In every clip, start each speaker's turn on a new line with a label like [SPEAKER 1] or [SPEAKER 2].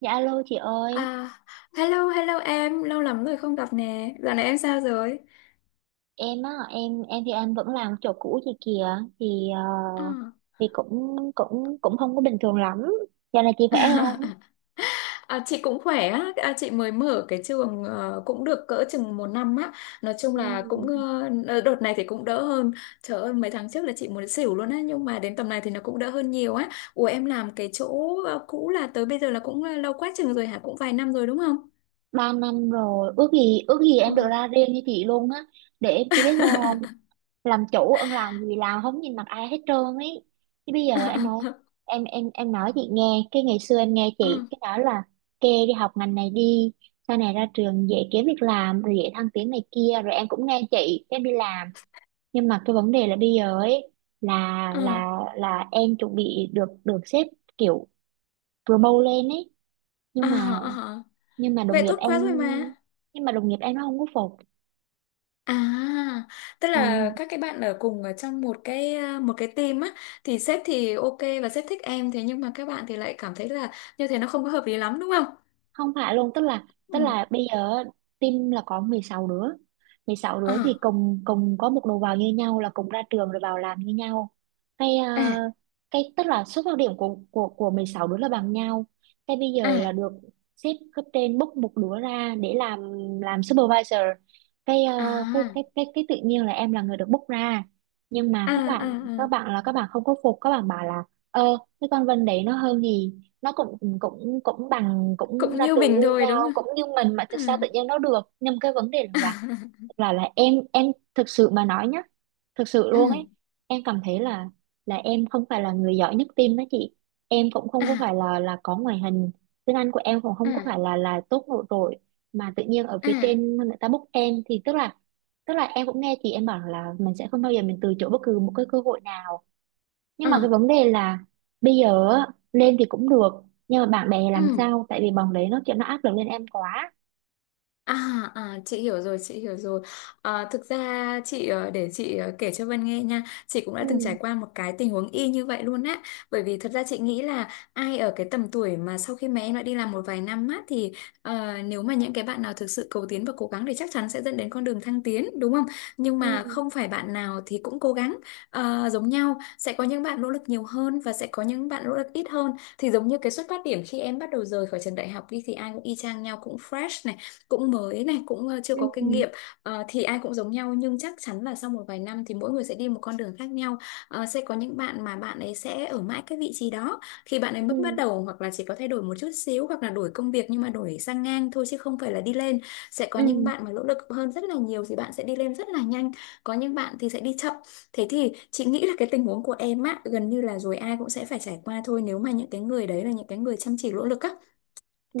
[SPEAKER 1] Dạ alo chị ơi,
[SPEAKER 2] À, hello, hello em, lâu lắm rồi không gặp nè. Dạo này em sao rồi?
[SPEAKER 1] em á, em thì em vẫn làm chỗ cũ chị kìa, thì ờ,
[SPEAKER 2] À,
[SPEAKER 1] thì cũng cũng cũng không có bình thường lắm. Giờ này chị khỏe không?
[SPEAKER 2] à, chị cũng khỏe á, à, chị mới mở cái trường cũng được cỡ chừng một năm á. Nói chung
[SPEAKER 1] Ừ,
[SPEAKER 2] là cũng đợt này thì cũng đỡ hơn. Trời ơi, mấy tháng trước là chị muốn xỉu luôn á, nhưng mà đến tầm này thì nó cũng đỡ hơn nhiều á. Ủa em làm cái chỗ cũ là tới bây giờ là cũng lâu quá chừng rồi hả? Cũng vài năm rồi đúng không?
[SPEAKER 1] 3 năm rồi, ước gì
[SPEAKER 2] Ừ.
[SPEAKER 1] em được ra riêng như chị luôn á. Để em chị biết sao không? Làm chủ ân làm gì làm không nhìn mặt ai hết trơn ấy. Chứ bây giờ em nói chị nghe, cái ngày xưa em nghe chị
[SPEAKER 2] Ừ.
[SPEAKER 1] cái nói là kê đi học ngành này đi. Sau này ra trường dễ kiếm việc làm rồi dễ thăng tiến này kia rồi em cũng nghe chị em đi làm, nhưng mà cái vấn đề là bây giờ ấy, là
[SPEAKER 2] Ừ.
[SPEAKER 1] là là em chuẩn bị được được sếp kiểu promote lên ấy,
[SPEAKER 2] À,
[SPEAKER 1] nhưng mà
[SPEAKER 2] à, à.
[SPEAKER 1] nhưng mà đồng
[SPEAKER 2] Vậy
[SPEAKER 1] nghiệp
[SPEAKER 2] tốt
[SPEAKER 1] em
[SPEAKER 2] quá rồi mà.
[SPEAKER 1] đồng nghiệp em nó không có phục.
[SPEAKER 2] À, tức là
[SPEAKER 1] Ừ.
[SPEAKER 2] các cái bạn ở cùng ở trong một cái team á, thì sếp thì ok và sếp thích em, thế nhưng mà các bạn thì lại cảm thấy là như thế nó không có hợp lý lắm đúng không?
[SPEAKER 1] Không phải luôn, tức là tức
[SPEAKER 2] Ừ.
[SPEAKER 1] là bây giờ team là có 16 đứa. 16 đứa thì
[SPEAKER 2] À,
[SPEAKER 1] cùng cùng có một đầu vào như nhau, là cùng ra trường rồi vào làm như nhau, cái ờ,
[SPEAKER 2] à,
[SPEAKER 1] cái tức là xuất phát điểm của 16 đứa là bằng nhau. Cái bây giờ là
[SPEAKER 2] à,
[SPEAKER 1] được sếp cấp trên bốc một đứa ra để làm supervisor, cái ờ,
[SPEAKER 2] à,
[SPEAKER 1] cái tự nhiên là em là người được bốc ra, nhưng mà
[SPEAKER 2] à,
[SPEAKER 1] các bạn
[SPEAKER 2] à,
[SPEAKER 1] các
[SPEAKER 2] à.
[SPEAKER 1] bạn là các bạn không có phục, các bạn bảo là, cái con Vân đấy nó hơn gì, nó cũng cũng cũng bằng, cũng
[SPEAKER 2] Cũng
[SPEAKER 1] ra
[SPEAKER 2] như
[SPEAKER 1] trường như
[SPEAKER 2] mình thôi
[SPEAKER 1] nhau,
[SPEAKER 2] đúng không?
[SPEAKER 1] cũng như mình, mà tại
[SPEAKER 2] Ừ.
[SPEAKER 1] sao tự nhiên nó được, nhưng cái vấn đề là, em thực sự mà nói nhá, thực sự luôn
[SPEAKER 2] Ừ.
[SPEAKER 1] ấy, em cảm thấy là em không phải là người giỏi nhất team đó chị. Em cũng không có
[SPEAKER 2] À,
[SPEAKER 1] phải là có ngoại hình, tiếng Anh của em cũng không có
[SPEAKER 2] à,
[SPEAKER 1] phải là tốt nổi trội, mà tự nhiên ở phía
[SPEAKER 2] à,
[SPEAKER 1] trên người ta book em, thì tức là em cũng nghe chị em bảo là mình sẽ không bao giờ mình từ chối bất cứ một cái cơ hội nào, nhưng mà cái
[SPEAKER 2] à,
[SPEAKER 1] vấn đề là bây giờ á, lên thì cũng được nhưng mà bạn bè làm
[SPEAKER 2] ừ.
[SPEAKER 1] sao, tại vì bọn đấy nó kiểu nó áp lực lên em quá.
[SPEAKER 2] À, à, chị hiểu rồi, chị hiểu rồi. Thực ra chị ờ, kể cho Vân nghe nha, chị cũng đã từng trải
[SPEAKER 1] Ừ.
[SPEAKER 2] qua một cái tình huống y như vậy luôn á, bởi vì thật ra chị nghĩ là ai ở cái tầm tuổi mà sau khi mà em đã đi làm một vài năm á thì nếu mà những cái bạn nào thực sự cầu tiến và cố gắng thì chắc chắn sẽ dẫn đến con đường thăng tiến đúng không, nhưng
[SPEAKER 1] Ừ.
[SPEAKER 2] mà không phải bạn nào thì cũng cố gắng giống nhau. Sẽ có những bạn nỗ lực nhiều hơn và sẽ có những bạn nỗ lực ít hơn, thì giống như cái xuất phát điểm khi em bắt đầu rời khỏi trường đại học đi thì ai cũng y chang nhau, cũng fresh này, cũng mới này, cũng chưa
[SPEAKER 1] Ừ.
[SPEAKER 2] có kinh nghiệm. Thì ai cũng giống nhau nhưng chắc chắn là sau một vài năm thì mỗi người sẽ đi một con đường khác nhau. Sẽ có những bạn mà bạn ấy sẽ ở mãi cái vị trí đó khi bạn ấy
[SPEAKER 1] Ừ.
[SPEAKER 2] mới bắt đầu, hoặc là chỉ có thay đổi một chút xíu, hoặc là đổi công việc nhưng mà đổi sang ngang thôi chứ không phải là đi lên. Sẽ có
[SPEAKER 1] Ừ.
[SPEAKER 2] những bạn mà nỗ lực hơn rất là nhiều thì bạn sẽ đi lên rất là nhanh, có những bạn thì sẽ đi chậm. Thế thì chị nghĩ là cái tình huống của em á gần như là rồi ai cũng sẽ phải trải qua thôi, nếu mà những cái người đấy là những cái người chăm chỉ nỗ lực á,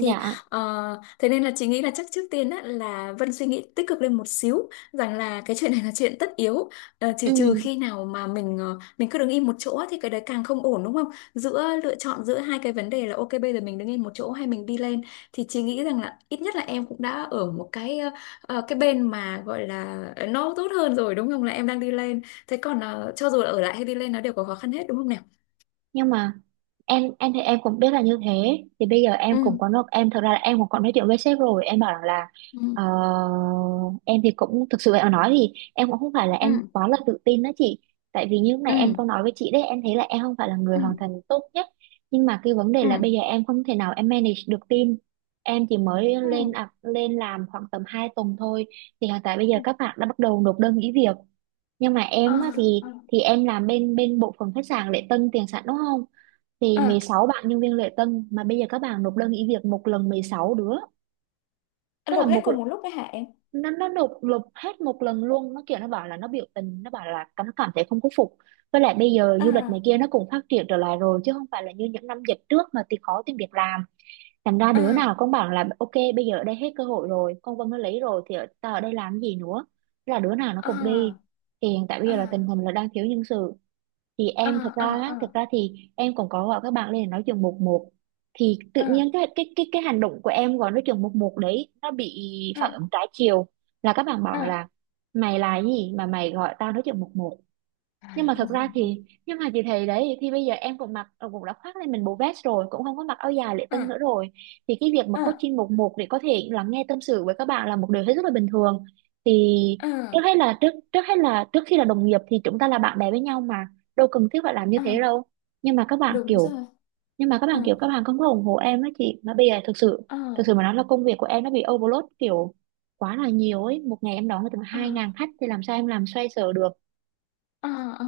[SPEAKER 2] thì thế nên là chị nghĩ là chắc trước tiên á, là Vân suy nghĩ tích cực lên một xíu rằng là cái chuyện này là chuyện tất yếu. Chỉ
[SPEAKER 1] Ừ.
[SPEAKER 2] trừ khi nào mà mình cứ đứng im một chỗ á, thì cái đấy càng không ổn đúng không? Giữa lựa chọn giữa hai cái vấn đề là ok bây giờ mình đứng im một chỗ hay mình đi lên, thì chị nghĩ rằng là ít nhất là em cũng đã ở một cái ờ, ờ, cái bên mà gọi là nó tốt hơn rồi đúng không, là em đang đi lên. Thế còn cho dù là ở lại hay đi lên nó đều có khó khăn hết đúng không nào?
[SPEAKER 1] Nhưng mà em thì em cũng biết là như thế, thì bây giờ
[SPEAKER 2] Ừ,
[SPEAKER 1] em cũng có nói, em thật ra là em cũng có nói chuyện với sếp rồi, em bảo rằng là,
[SPEAKER 2] ừ,
[SPEAKER 1] ờ, em thì cũng thực sự em nói thì em cũng không phải là em
[SPEAKER 2] ừ,
[SPEAKER 1] quá là tự tin đó chị, tại vì như lúc này
[SPEAKER 2] ừ,
[SPEAKER 1] em có nói với chị đấy, em thấy là em không phải là người hoàn
[SPEAKER 2] ừ,
[SPEAKER 1] thành tốt nhất, nhưng mà cái vấn đề là bây
[SPEAKER 2] ừ,
[SPEAKER 1] giờ em không thể nào em manage được team. Em chỉ mới lên làm khoảng tầm 2 tuần thôi, thì hiện tại bây giờ
[SPEAKER 2] ừ,
[SPEAKER 1] các bạn đã bắt đầu nộp đơn nghỉ việc, nhưng mà
[SPEAKER 2] ừ,
[SPEAKER 1] em á, thì
[SPEAKER 2] ừ.
[SPEAKER 1] thì em làm bên bên bộ phận khách sạn lễ tân tiền sảnh đúng không, thì
[SPEAKER 2] À,
[SPEAKER 1] 16 bạn nhân viên lễ tân mà bây giờ các bạn nộp đơn nghỉ việc một lần 16 đứa.
[SPEAKER 2] anh
[SPEAKER 1] Tức là
[SPEAKER 2] lột hết
[SPEAKER 1] một
[SPEAKER 2] cùng một lúc đấy hả em?
[SPEAKER 1] nó nộp nộp hết một lần luôn, nó kiểu nó bảo là nó biểu tình, nó bảo là nó cảm thấy không có phục. Với lại bây giờ du lịch này
[SPEAKER 2] À,
[SPEAKER 1] kia nó cũng phát triển trở lại rồi, chứ không phải là như những năm dịch trước mà thì khó tìm việc làm, thành ra đứa nào
[SPEAKER 2] à,
[SPEAKER 1] cũng bảo là ok, bây giờ ở đây hết cơ hội rồi, con Vân nó lấy rồi thì ta ở đây làm cái gì nữa. Thế là đứa nào nó cũng đi,
[SPEAKER 2] à,
[SPEAKER 1] thì hiện tại bây
[SPEAKER 2] à,
[SPEAKER 1] giờ là tình hình là đang thiếu nhân sự. Thì
[SPEAKER 2] à,
[SPEAKER 1] em thật ra á, thật
[SPEAKER 2] à,
[SPEAKER 1] ra thì em còn có gọi các bạn lên để nói chuyện một một, thì tự
[SPEAKER 2] à,
[SPEAKER 1] nhiên cái hành động của em gọi nói chuyện một một đấy nó bị
[SPEAKER 2] à,
[SPEAKER 1] phản ứng trái chiều, là các bạn bảo
[SPEAKER 2] à,
[SPEAKER 1] là mày là gì mà mày gọi tao nói chuyện một một,
[SPEAKER 2] à.
[SPEAKER 1] nhưng mà thật ra thì, nhưng mà chị thấy đấy, thì bây giờ em cũng đã khoác lên mình bộ vest rồi, cũng không có mặc áo dài lễ tân
[SPEAKER 2] À,
[SPEAKER 1] nữa rồi, thì cái việc mà
[SPEAKER 2] à, à,
[SPEAKER 1] coaching một một để có thể lắng nghe tâm sự với các bạn là một điều hết sức là bình thường. Thì trước
[SPEAKER 2] à,
[SPEAKER 1] hết là trước trước hết là trước khi là đồng nghiệp thì chúng ta là bạn bè với nhau mà, đâu cần thiết phải làm như thế
[SPEAKER 2] à.
[SPEAKER 1] đâu. Nhưng mà các bạn
[SPEAKER 2] Đúng
[SPEAKER 1] kiểu
[SPEAKER 2] rồi.
[SPEAKER 1] nhưng mà các
[SPEAKER 2] À,
[SPEAKER 1] bạn kiểu các bạn không có ủng hộ em á chị, mà bây giờ thực sự, thực
[SPEAKER 2] à,
[SPEAKER 1] sự mà nói là công việc của em nó bị overload, kiểu quá là nhiều ấy, một ngày em đón được tầm
[SPEAKER 2] à.
[SPEAKER 1] 2.000 khách thì làm sao em làm xoay sở được.
[SPEAKER 2] Ờ, ờ.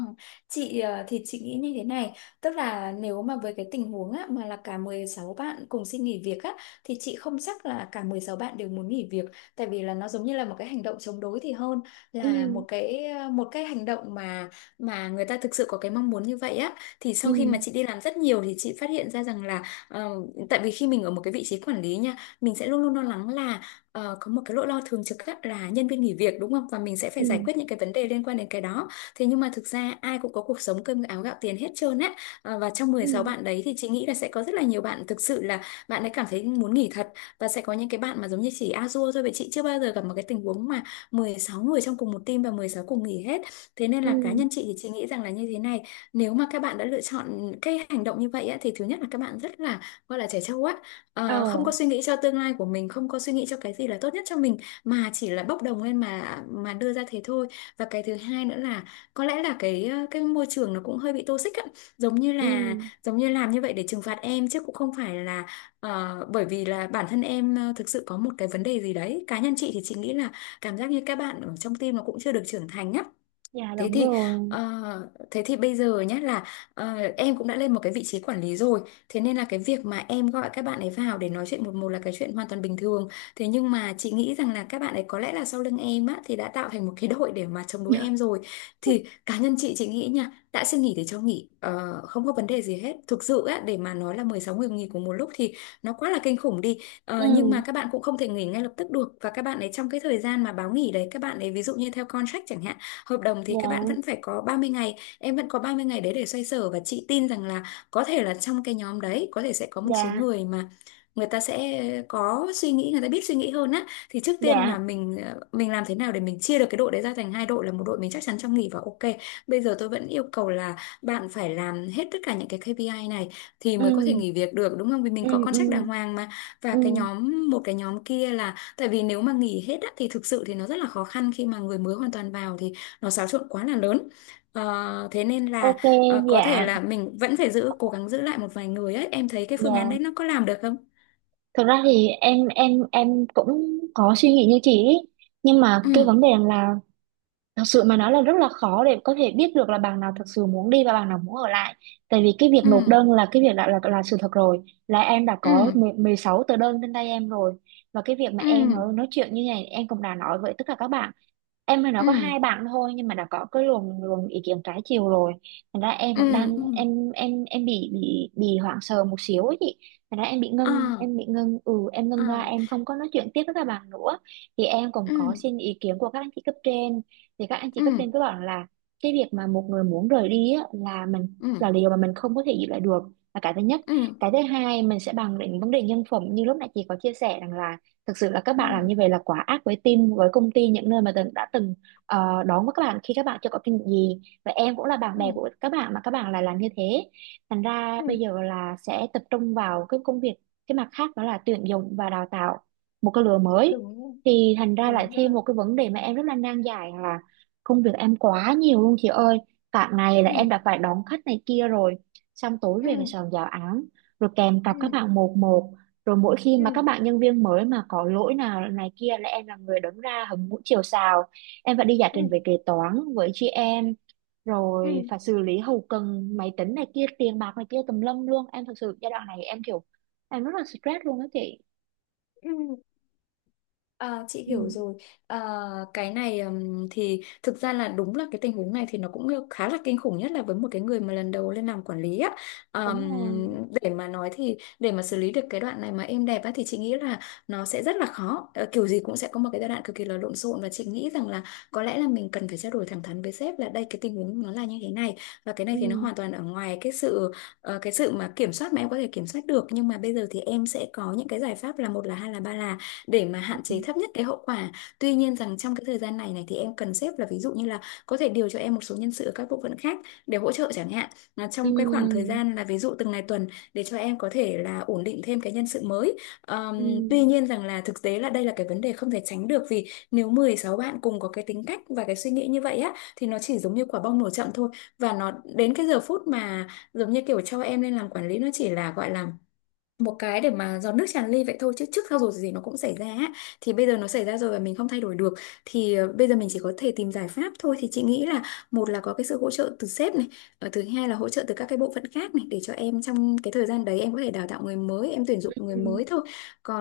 [SPEAKER 2] Thì chị nghĩ như thế này, tức là nếu mà với cái tình huống á, mà là cả 16 bạn cùng xin nghỉ việc á, thì chị không chắc là cả 16 bạn đều muốn nghỉ việc, tại vì là nó giống như là một cái hành động chống đối thì hơn là
[SPEAKER 1] Ừ.
[SPEAKER 2] một cái hành động mà người ta thực sự có cái mong muốn như vậy á. Thì
[SPEAKER 1] Ừ.
[SPEAKER 2] sau khi mà chị đi làm rất nhiều thì chị phát hiện ra rằng là ờ, tại vì khi mình ở một cái vị trí quản lý nha, mình sẽ luôn luôn lo lắng là có một cái nỗi lo thường trực á, là nhân viên nghỉ việc đúng không, và mình sẽ phải
[SPEAKER 1] Ừ.
[SPEAKER 2] giải quyết những cái vấn đề liên quan đến cái đó. Thế nhưng mà thực ra ai cũng có cuộc sống cơm áo gạo tiền hết trơn á. Và trong
[SPEAKER 1] Ừ.
[SPEAKER 2] 16 bạn đấy thì chị nghĩ là sẽ có rất là nhiều bạn thực sự là bạn ấy cảm thấy muốn nghỉ thật, và sẽ có những cái bạn mà giống như chỉ a dua thôi. Vậy chị chưa bao giờ gặp một cái tình huống mà 16 người trong cùng một team và 16 cùng nghỉ hết. Thế nên
[SPEAKER 1] Ừ.
[SPEAKER 2] là cá nhân chị thì chị nghĩ rằng là như thế này, nếu mà các bạn đã lựa chọn cái hành động như vậy á, thì thứ nhất là các bạn rất là, gọi là trẻ trâu á,
[SPEAKER 1] Ờ.
[SPEAKER 2] Không có suy nghĩ cho tương lai của mình, không có suy nghĩ cho cái gì là tốt nhất cho mình, mà chỉ là bốc đồng lên mà đưa ra thế thôi. Và cái thứ hai nữa là có lẽ là cái môi trường nó cũng hơi bị toxic á, giống như là
[SPEAKER 1] Ừ.
[SPEAKER 2] giống như làm như vậy để trừng phạt em chứ cũng không phải là bởi vì là bản thân em thực sự có một cái vấn đề gì đấy. Cá nhân chị thì chị nghĩ là cảm giác như các bạn ở trong team nó cũng chưa được trưởng thành á.
[SPEAKER 1] Dạ
[SPEAKER 2] Thế
[SPEAKER 1] đúng
[SPEAKER 2] thì
[SPEAKER 1] rồi.
[SPEAKER 2] ờ, thế thì bây giờ nhé là em cũng đã lên một cái vị trí quản lý rồi, thế nên là cái việc mà em gọi các bạn ấy vào để nói chuyện một một là cái chuyện hoàn toàn bình thường. Thế nhưng mà chị nghĩ rằng là các bạn ấy có lẽ là sau lưng em á thì đã tạo thành một cái đội để mà chống đối em rồi. Thì cá nhân chị nghĩ nha, đã xin nghỉ thì cho nghỉ, không có vấn đề gì hết. Thực sự á, để mà nói là 16 người nghỉ cùng một lúc thì nó quá là kinh khủng đi. Nhưng
[SPEAKER 1] Ừ.
[SPEAKER 2] mà các bạn cũng không thể nghỉ ngay lập tức được, và các bạn ấy trong cái thời gian mà báo nghỉ đấy, các bạn ấy ví dụ như theo contract chẳng hạn, hợp đồng, thì các bạn vẫn
[SPEAKER 1] Dạ.
[SPEAKER 2] phải có 30 ngày, em vẫn có 30 ngày đấy để xoay sở, và chị tin rằng là có thể là trong cái nhóm đấy có thể sẽ có một số
[SPEAKER 1] Dạ.
[SPEAKER 2] người mà người ta sẽ có suy nghĩ, người ta biết suy nghĩ hơn á, thì trước tiên
[SPEAKER 1] Dạ.
[SPEAKER 2] là mình làm thế nào để mình chia được cái đội đấy ra thành hai đội, là một đội mình chắc chắn trong nghỉ và ok bây giờ tôi vẫn yêu cầu là bạn phải làm hết tất cả những cái KPI này thì mới có thể
[SPEAKER 1] Ừ.
[SPEAKER 2] nghỉ việc được đúng không, vì mình
[SPEAKER 1] Ừ.
[SPEAKER 2] có
[SPEAKER 1] Ừ.
[SPEAKER 2] contract đàng hoàng mà. Và cái
[SPEAKER 1] Ừ.
[SPEAKER 2] nhóm, một cái nhóm kia là tại vì nếu mà nghỉ hết á, thì thực sự thì nó rất là khó khăn khi mà người mới hoàn toàn vào thì nó xáo trộn quá là lớn. Thế nên là
[SPEAKER 1] Ok. Dạ.
[SPEAKER 2] có thể là mình vẫn phải giữ, cố gắng giữ lại một vài người ấy. Em thấy cái phương án
[SPEAKER 1] Dạ.
[SPEAKER 2] đấy nó có làm được không?
[SPEAKER 1] Thực ra thì em cũng có suy nghĩ như chị ý, nhưng mà
[SPEAKER 2] Ừ,
[SPEAKER 1] cái vấn đề là, thật sự mà nói là rất là khó để có thể biết được là bạn nào thật sự muốn đi và bạn nào muốn ở lại. Tại vì cái việc nộp
[SPEAKER 2] ừ,
[SPEAKER 1] đơn là cái việc đã là sự thật rồi. Là em đã
[SPEAKER 2] ừ,
[SPEAKER 1] có 10 16 tờ đơn trên tay em rồi. Và cái việc mà em
[SPEAKER 2] ừ,
[SPEAKER 1] nói chuyện như này em cũng đã nói với tất cả các bạn, em với nó
[SPEAKER 2] ừ,
[SPEAKER 1] có hai bạn thôi nhưng mà đã có cái luồng luồng ý kiến trái chiều rồi, thành ra em vẫn
[SPEAKER 2] ừ,
[SPEAKER 1] đang
[SPEAKER 2] ừ,
[SPEAKER 1] em bị hoảng sợ một xíu ấy chị. Thành ra em bị
[SPEAKER 2] ờ,
[SPEAKER 1] ngưng em bị ngưng ừ em
[SPEAKER 2] ờ,
[SPEAKER 1] ngưng ra, em không có nói chuyện tiếp với các bạn nữa. Thì em cũng
[SPEAKER 2] ừ,
[SPEAKER 1] có xin ý kiến của các anh chị cấp trên, thì các anh chị
[SPEAKER 2] ừ,
[SPEAKER 1] cấp trên cứ bảo là cái việc mà một người muốn rời đi á, là mình
[SPEAKER 2] ừ,
[SPEAKER 1] là điều mà mình không có thể giữ lại được, là cái thứ nhất.
[SPEAKER 2] ừ,
[SPEAKER 1] Cái thứ hai mình sẽ bàn đến vấn đề nhân phẩm, như lúc nãy chị có chia sẻ rằng là thực sự là các
[SPEAKER 2] ừ,
[SPEAKER 1] bạn làm như vậy là quá ác với team, với công ty, những nơi mà đã từng đón với các bạn khi các bạn chưa có kinh nghiệm gì, và em cũng là bạn
[SPEAKER 2] ừ,
[SPEAKER 1] bè của các bạn mà các bạn lại làm như thế. Thành ra bây
[SPEAKER 2] ừ.
[SPEAKER 1] giờ là sẽ tập trung vào cái công việc, cái mặt khác đó là tuyển dụng và đào tạo một cái lứa mới,
[SPEAKER 2] Đúng rồi,
[SPEAKER 1] thì thành ra lại
[SPEAKER 2] đúng
[SPEAKER 1] thêm
[SPEAKER 2] rồi.
[SPEAKER 1] một cái vấn đề mà em rất là nan giải là công việc em quá nhiều luôn chị ơi. Cả ngày là
[SPEAKER 2] Ừ,
[SPEAKER 1] em đã phải đón khách này kia rồi, xong tối về phải
[SPEAKER 2] ừ,
[SPEAKER 1] soạn giáo án, rồi kèm cặp các
[SPEAKER 2] ừ,
[SPEAKER 1] bạn một một, rồi mỗi khi mà các
[SPEAKER 2] ừ,
[SPEAKER 1] bạn nhân viên mới mà có lỗi nào này kia là em là người đứng ra hứng mũi chiều sào, em phải đi giải
[SPEAKER 2] ừ,
[SPEAKER 1] trình về kế toán với chị em,
[SPEAKER 2] ừ,
[SPEAKER 1] rồi
[SPEAKER 2] ừ,
[SPEAKER 1] phải xử lý hậu cần máy tính này kia tiền bạc này kia tùm lum luôn. Em thật sự giai đoạn này em kiểu, em rất là stress luôn đó chị.
[SPEAKER 2] ừ. À, chị
[SPEAKER 1] Ừ.
[SPEAKER 2] hiểu rồi. À, cái này thì thực ra là đúng là cái tình huống này thì nó cũng khá là kinh khủng, nhất là với một cái người mà lần đầu lên làm quản lý á.
[SPEAKER 1] Đúng
[SPEAKER 2] Ừm,
[SPEAKER 1] rồi.
[SPEAKER 2] để mà nói thì để mà xử lý được cái đoạn này mà êm đẹp á thì chị nghĩ là nó sẽ rất là khó. Ờ, kiểu gì cũng sẽ có một cái giai đoạn cực kỳ là lộn xộn, và chị nghĩ rằng là có lẽ là mình cần phải trao đổi thẳng thắn với sếp là đây cái tình huống nó là như thế này, và cái này
[SPEAKER 1] Ừ.
[SPEAKER 2] thì nó hoàn toàn ở ngoài cái sự cái sự mà kiểm soát, mà em có thể kiểm soát được. Nhưng mà bây giờ thì em sẽ có những cái giải pháp là một là, hai là, ba là, để mà hạn
[SPEAKER 1] Ừ.
[SPEAKER 2] chế thấp nhất cái hậu quả. Tuy nhiên rằng trong cái thời gian này này thì em cần xếp là, ví dụ như là có thể điều cho em một số nhân sự ở các bộ phận khác để hỗ trợ chẳng hạn. Là
[SPEAKER 1] Ừ.
[SPEAKER 2] trong cái khoảng thời gian là ví dụ từng ngày tuần, để cho em có thể là ổn định thêm cái nhân sự mới.
[SPEAKER 1] Ừ.
[SPEAKER 2] Tuy nhiên rằng là thực tế là đây là cái vấn đề không thể tránh được, vì nếu 16 bạn cùng có cái tính cách và cái suy nghĩ như vậy á thì nó chỉ giống như quả bong nổ chậm thôi, và nó đến cái giờ phút mà giống như kiểu cho em lên làm quản lý, nó chỉ là gọi là một cái để mà giọt nước tràn ly vậy thôi, chứ trước sau rồi gì nó cũng xảy ra á. Thì bây giờ nó xảy ra rồi và mình không thay đổi được, thì bây giờ mình chỉ có thể tìm giải pháp thôi. Thì chị nghĩ là một là có cái sự hỗ trợ từ sếp này, thứ hai là hỗ trợ từ các cái bộ phận khác này, để cho em trong cái thời gian đấy em có thể đào tạo người mới, em tuyển dụng người
[SPEAKER 1] Ừ.
[SPEAKER 2] mới thôi.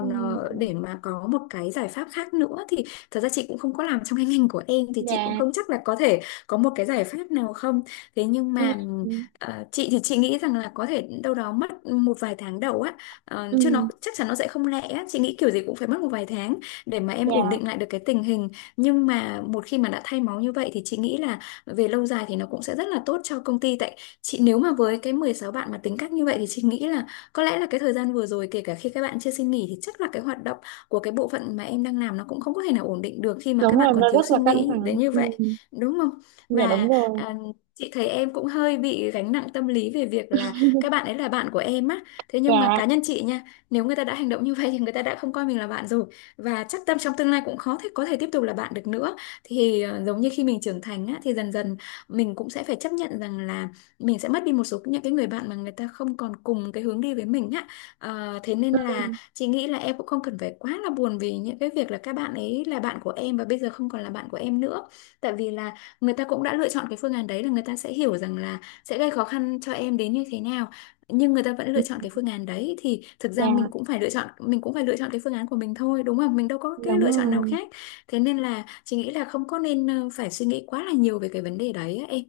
[SPEAKER 1] Ừ.
[SPEAKER 2] để mà có một cái giải pháp khác nữa thì thật ra chị cũng không có làm trong cái ngành của em, thì chị cũng
[SPEAKER 1] Dạ.
[SPEAKER 2] không chắc là có thể có một cái giải pháp nào không. Thế nhưng mà
[SPEAKER 1] Ừ.
[SPEAKER 2] chị thì chị nghĩ rằng là có thể đâu đó mất một vài tháng đầu á. Ờ, chứ nó
[SPEAKER 1] Ừ.
[SPEAKER 2] chắc chắn nó sẽ không lẹ á. Chị nghĩ kiểu gì cũng phải mất một vài tháng để mà em ổn
[SPEAKER 1] Dạ
[SPEAKER 2] định lại được cái tình hình. Nhưng mà một khi mà đã thay máu như vậy thì chị nghĩ là về lâu dài thì nó cũng sẽ rất là tốt cho công ty. Tại chị nếu mà với cái 16 bạn mà tính cách như vậy thì chị nghĩ là có lẽ là cái thời gian vừa rồi, kể cả khi các bạn chưa xin nghỉ, thì chắc là cái hoạt động của cái bộ phận mà em đang làm nó cũng không có thể nào ổn định được khi mà
[SPEAKER 1] đúng
[SPEAKER 2] các bạn
[SPEAKER 1] rồi,
[SPEAKER 2] còn
[SPEAKER 1] nó
[SPEAKER 2] thiếu
[SPEAKER 1] rất
[SPEAKER 2] suy
[SPEAKER 1] là căng
[SPEAKER 2] nghĩ
[SPEAKER 1] thẳng.
[SPEAKER 2] đến như
[SPEAKER 1] Ừ.
[SPEAKER 2] vậy, đúng không?
[SPEAKER 1] Dạ đúng
[SPEAKER 2] Và
[SPEAKER 1] rồi.
[SPEAKER 2] à, chị thấy em cũng hơi bị gánh nặng tâm lý về việc là các bạn ấy là bạn của em á. Thế nhưng mà
[SPEAKER 1] Dạ.
[SPEAKER 2] cá nhân chị nha, nếu người ta đã hành động như vậy thì người ta đã không coi mình là bạn rồi, và chắc tâm trong tương lai cũng khó thể có thể tiếp tục là bạn được nữa. Thì giống như khi mình trưởng thành á, thì dần dần mình cũng sẽ phải chấp nhận rằng là mình sẽ mất đi một số những cái người bạn mà người ta không còn cùng cái hướng đi với mình á. Ờ, thế nên là chị nghĩ là em cũng không cần phải quá là buồn vì những cái việc là các bạn ấy là bạn của em và bây giờ không còn là bạn của em nữa. Tại vì là người ta cũng đã lựa chọn cái phương án đấy, là người ta sẽ hiểu rằng là sẽ gây khó khăn cho em đến như thế nào, nhưng người ta vẫn
[SPEAKER 1] Ừ,
[SPEAKER 2] lựa chọn cái phương án đấy, thì thực ra
[SPEAKER 1] dạ.
[SPEAKER 2] mình cũng phải lựa chọn, mình cũng phải lựa chọn cái phương án của mình thôi, đúng không? Mình đâu có cái
[SPEAKER 1] Đúng
[SPEAKER 2] lựa chọn nào
[SPEAKER 1] rồi.
[SPEAKER 2] khác. Thế nên là chị nghĩ là không có nên phải suy nghĩ quá là nhiều về cái vấn đề đấy á em.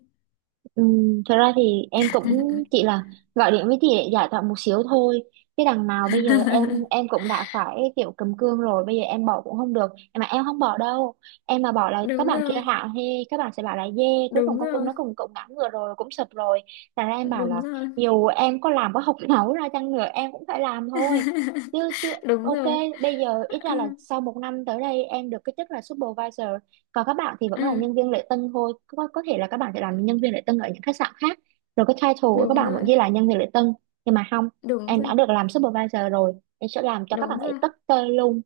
[SPEAKER 1] Ừ, thật ra thì em cũng chỉ là gọi điện với chị để giải thoại một xíu thôi, chứ đằng nào bây giờ em cũng đã phải kiểu cầm cương rồi, bây giờ em bỏ cũng không được. Mà em không bỏ đâu. Em mà bỏ là các
[SPEAKER 2] Đúng
[SPEAKER 1] bạn kia
[SPEAKER 2] rồi,
[SPEAKER 1] hạ hê, các bạn sẽ bảo là dê, cuối cùng
[SPEAKER 2] đúng
[SPEAKER 1] con Quân
[SPEAKER 2] rồi,
[SPEAKER 1] nó cũng cũng ngã ngựa rồi, cũng sụp rồi. Thành ra em bảo
[SPEAKER 2] đúng
[SPEAKER 1] là
[SPEAKER 2] rồi.
[SPEAKER 1] dù em có làm có học nấu ra chăng nữa em cũng phải làm thôi. Chứ chứ
[SPEAKER 2] Đúng
[SPEAKER 1] ok,
[SPEAKER 2] rồi.
[SPEAKER 1] bây giờ ít
[SPEAKER 2] Ừ,
[SPEAKER 1] ra là sau một năm tới đây em được cái chức là supervisor, còn các bạn thì
[SPEAKER 2] ừ,
[SPEAKER 1] vẫn là nhân viên lễ tân thôi, có thể là các bạn sẽ làm nhân viên lễ tân ở những khách sạn khác, rồi cái title của các
[SPEAKER 2] đúng
[SPEAKER 1] bạn vẫn
[SPEAKER 2] rồi,
[SPEAKER 1] ghi là nhân viên lễ tân, nhưng mà không,
[SPEAKER 2] đúng
[SPEAKER 1] em đã
[SPEAKER 2] rồi,
[SPEAKER 1] được làm supervisor rồi, em sẽ làm cho các
[SPEAKER 2] đúng
[SPEAKER 1] bạn ấy
[SPEAKER 2] rồi.
[SPEAKER 1] tất tơi luôn.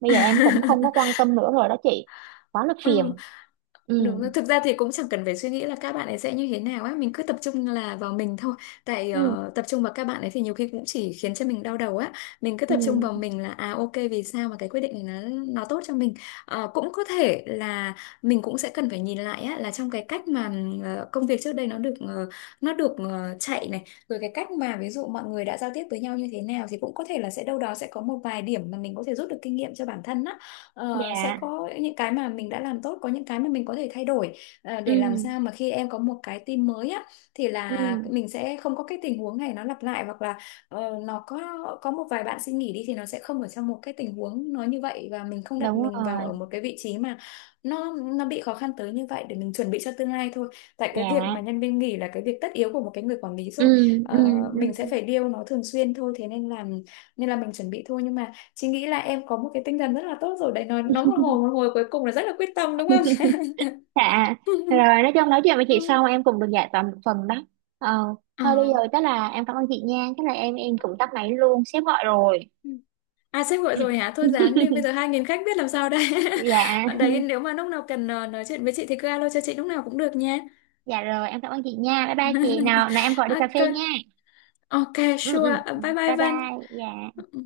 [SPEAKER 1] Bây giờ em cũng không có quan tâm nữa rồi đó chị, quá là
[SPEAKER 2] Ừ.
[SPEAKER 1] phiền. Ừ.
[SPEAKER 2] Đúng rồi. Thực ra thì cũng chẳng cần phải suy nghĩ là các bạn ấy sẽ như thế nào á, mình cứ tập trung là vào mình thôi. Tại
[SPEAKER 1] Ừ.
[SPEAKER 2] tập trung vào các bạn ấy thì nhiều khi cũng chỉ khiến cho mình đau đầu á. Mình cứ tập trung vào
[SPEAKER 1] Ừ.
[SPEAKER 2] mình là, à ok, vì sao mà cái quyết định này nó tốt cho mình. Ờ, cũng có thể là mình cũng sẽ cần phải nhìn lại á, là trong cái cách mà công việc trước đây nó được chạy này, rồi cái cách mà ví dụ mọi người đã giao tiếp với nhau như thế nào, thì cũng có thể là sẽ đâu đó sẽ có một vài điểm mà mình có thể rút được kinh nghiệm cho bản thân á. Ờ, sẽ
[SPEAKER 1] Dạ.
[SPEAKER 2] có những cái mà mình đã làm tốt, có những cái mà mình có thể thay đổi,
[SPEAKER 1] Ừ.
[SPEAKER 2] để làm sao mà khi em có một cái team mới á thì
[SPEAKER 1] Ừ.
[SPEAKER 2] là mình sẽ không có cái tình huống này nó lặp lại, hoặc là nó có một vài bạn xin nghỉ đi thì nó sẽ không ở trong một cái tình huống nó như vậy, và mình không đặt
[SPEAKER 1] Đúng
[SPEAKER 2] mình vào
[SPEAKER 1] rồi.
[SPEAKER 2] ở một cái vị trí mà nó bị khó khăn tới như vậy. Để mình chuẩn bị cho tương lai thôi, tại cái việc mà
[SPEAKER 1] Dạ.
[SPEAKER 2] nhân viên nghỉ là cái việc tất yếu của một cái người quản lý
[SPEAKER 1] Ừ.
[SPEAKER 2] rồi.
[SPEAKER 1] Ừ.
[SPEAKER 2] Ờ, mình sẽ phải điều nó thường xuyên thôi, thế nên là mình chuẩn bị thôi. Nhưng mà chị nghĩ là em có một cái tinh thần rất là tốt rồi đấy, nói
[SPEAKER 1] Ừ.
[SPEAKER 2] nói một hồi, một hồi cuối cùng là rất là quyết tâm, đúng không?
[SPEAKER 1] Dạ, rồi nói chung nói chuyện với chị xong em cũng được giải tỏa một phần đó. Ờ,
[SPEAKER 2] Ờ.
[SPEAKER 1] thôi bây giờ tức là em cảm ơn chị nha, tức là em cũng tắt máy luôn, sếp gọi rồi.
[SPEAKER 2] À sếp gọi
[SPEAKER 1] Ừ.
[SPEAKER 2] rồi hả? Thôi dáng đi, bây giờ 2.000 khách biết làm sao đây.
[SPEAKER 1] Dạ,
[SPEAKER 2] Đấy nếu mà lúc nào cần nói chuyện với chị thì cứ alo cho chị lúc nào cũng được nha.
[SPEAKER 1] dạ rồi em cảm ơn chị nha, bye bye chị nào, nào em gọi đi cà phê
[SPEAKER 2] Ok,
[SPEAKER 1] nha.
[SPEAKER 2] ok,
[SPEAKER 1] Ừ ừ,
[SPEAKER 2] sure. Ờ, bye bye
[SPEAKER 1] bye
[SPEAKER 2] Văn.
[SPEAKER 1] bye, dạ.
[SPEAKER 2] Ừ.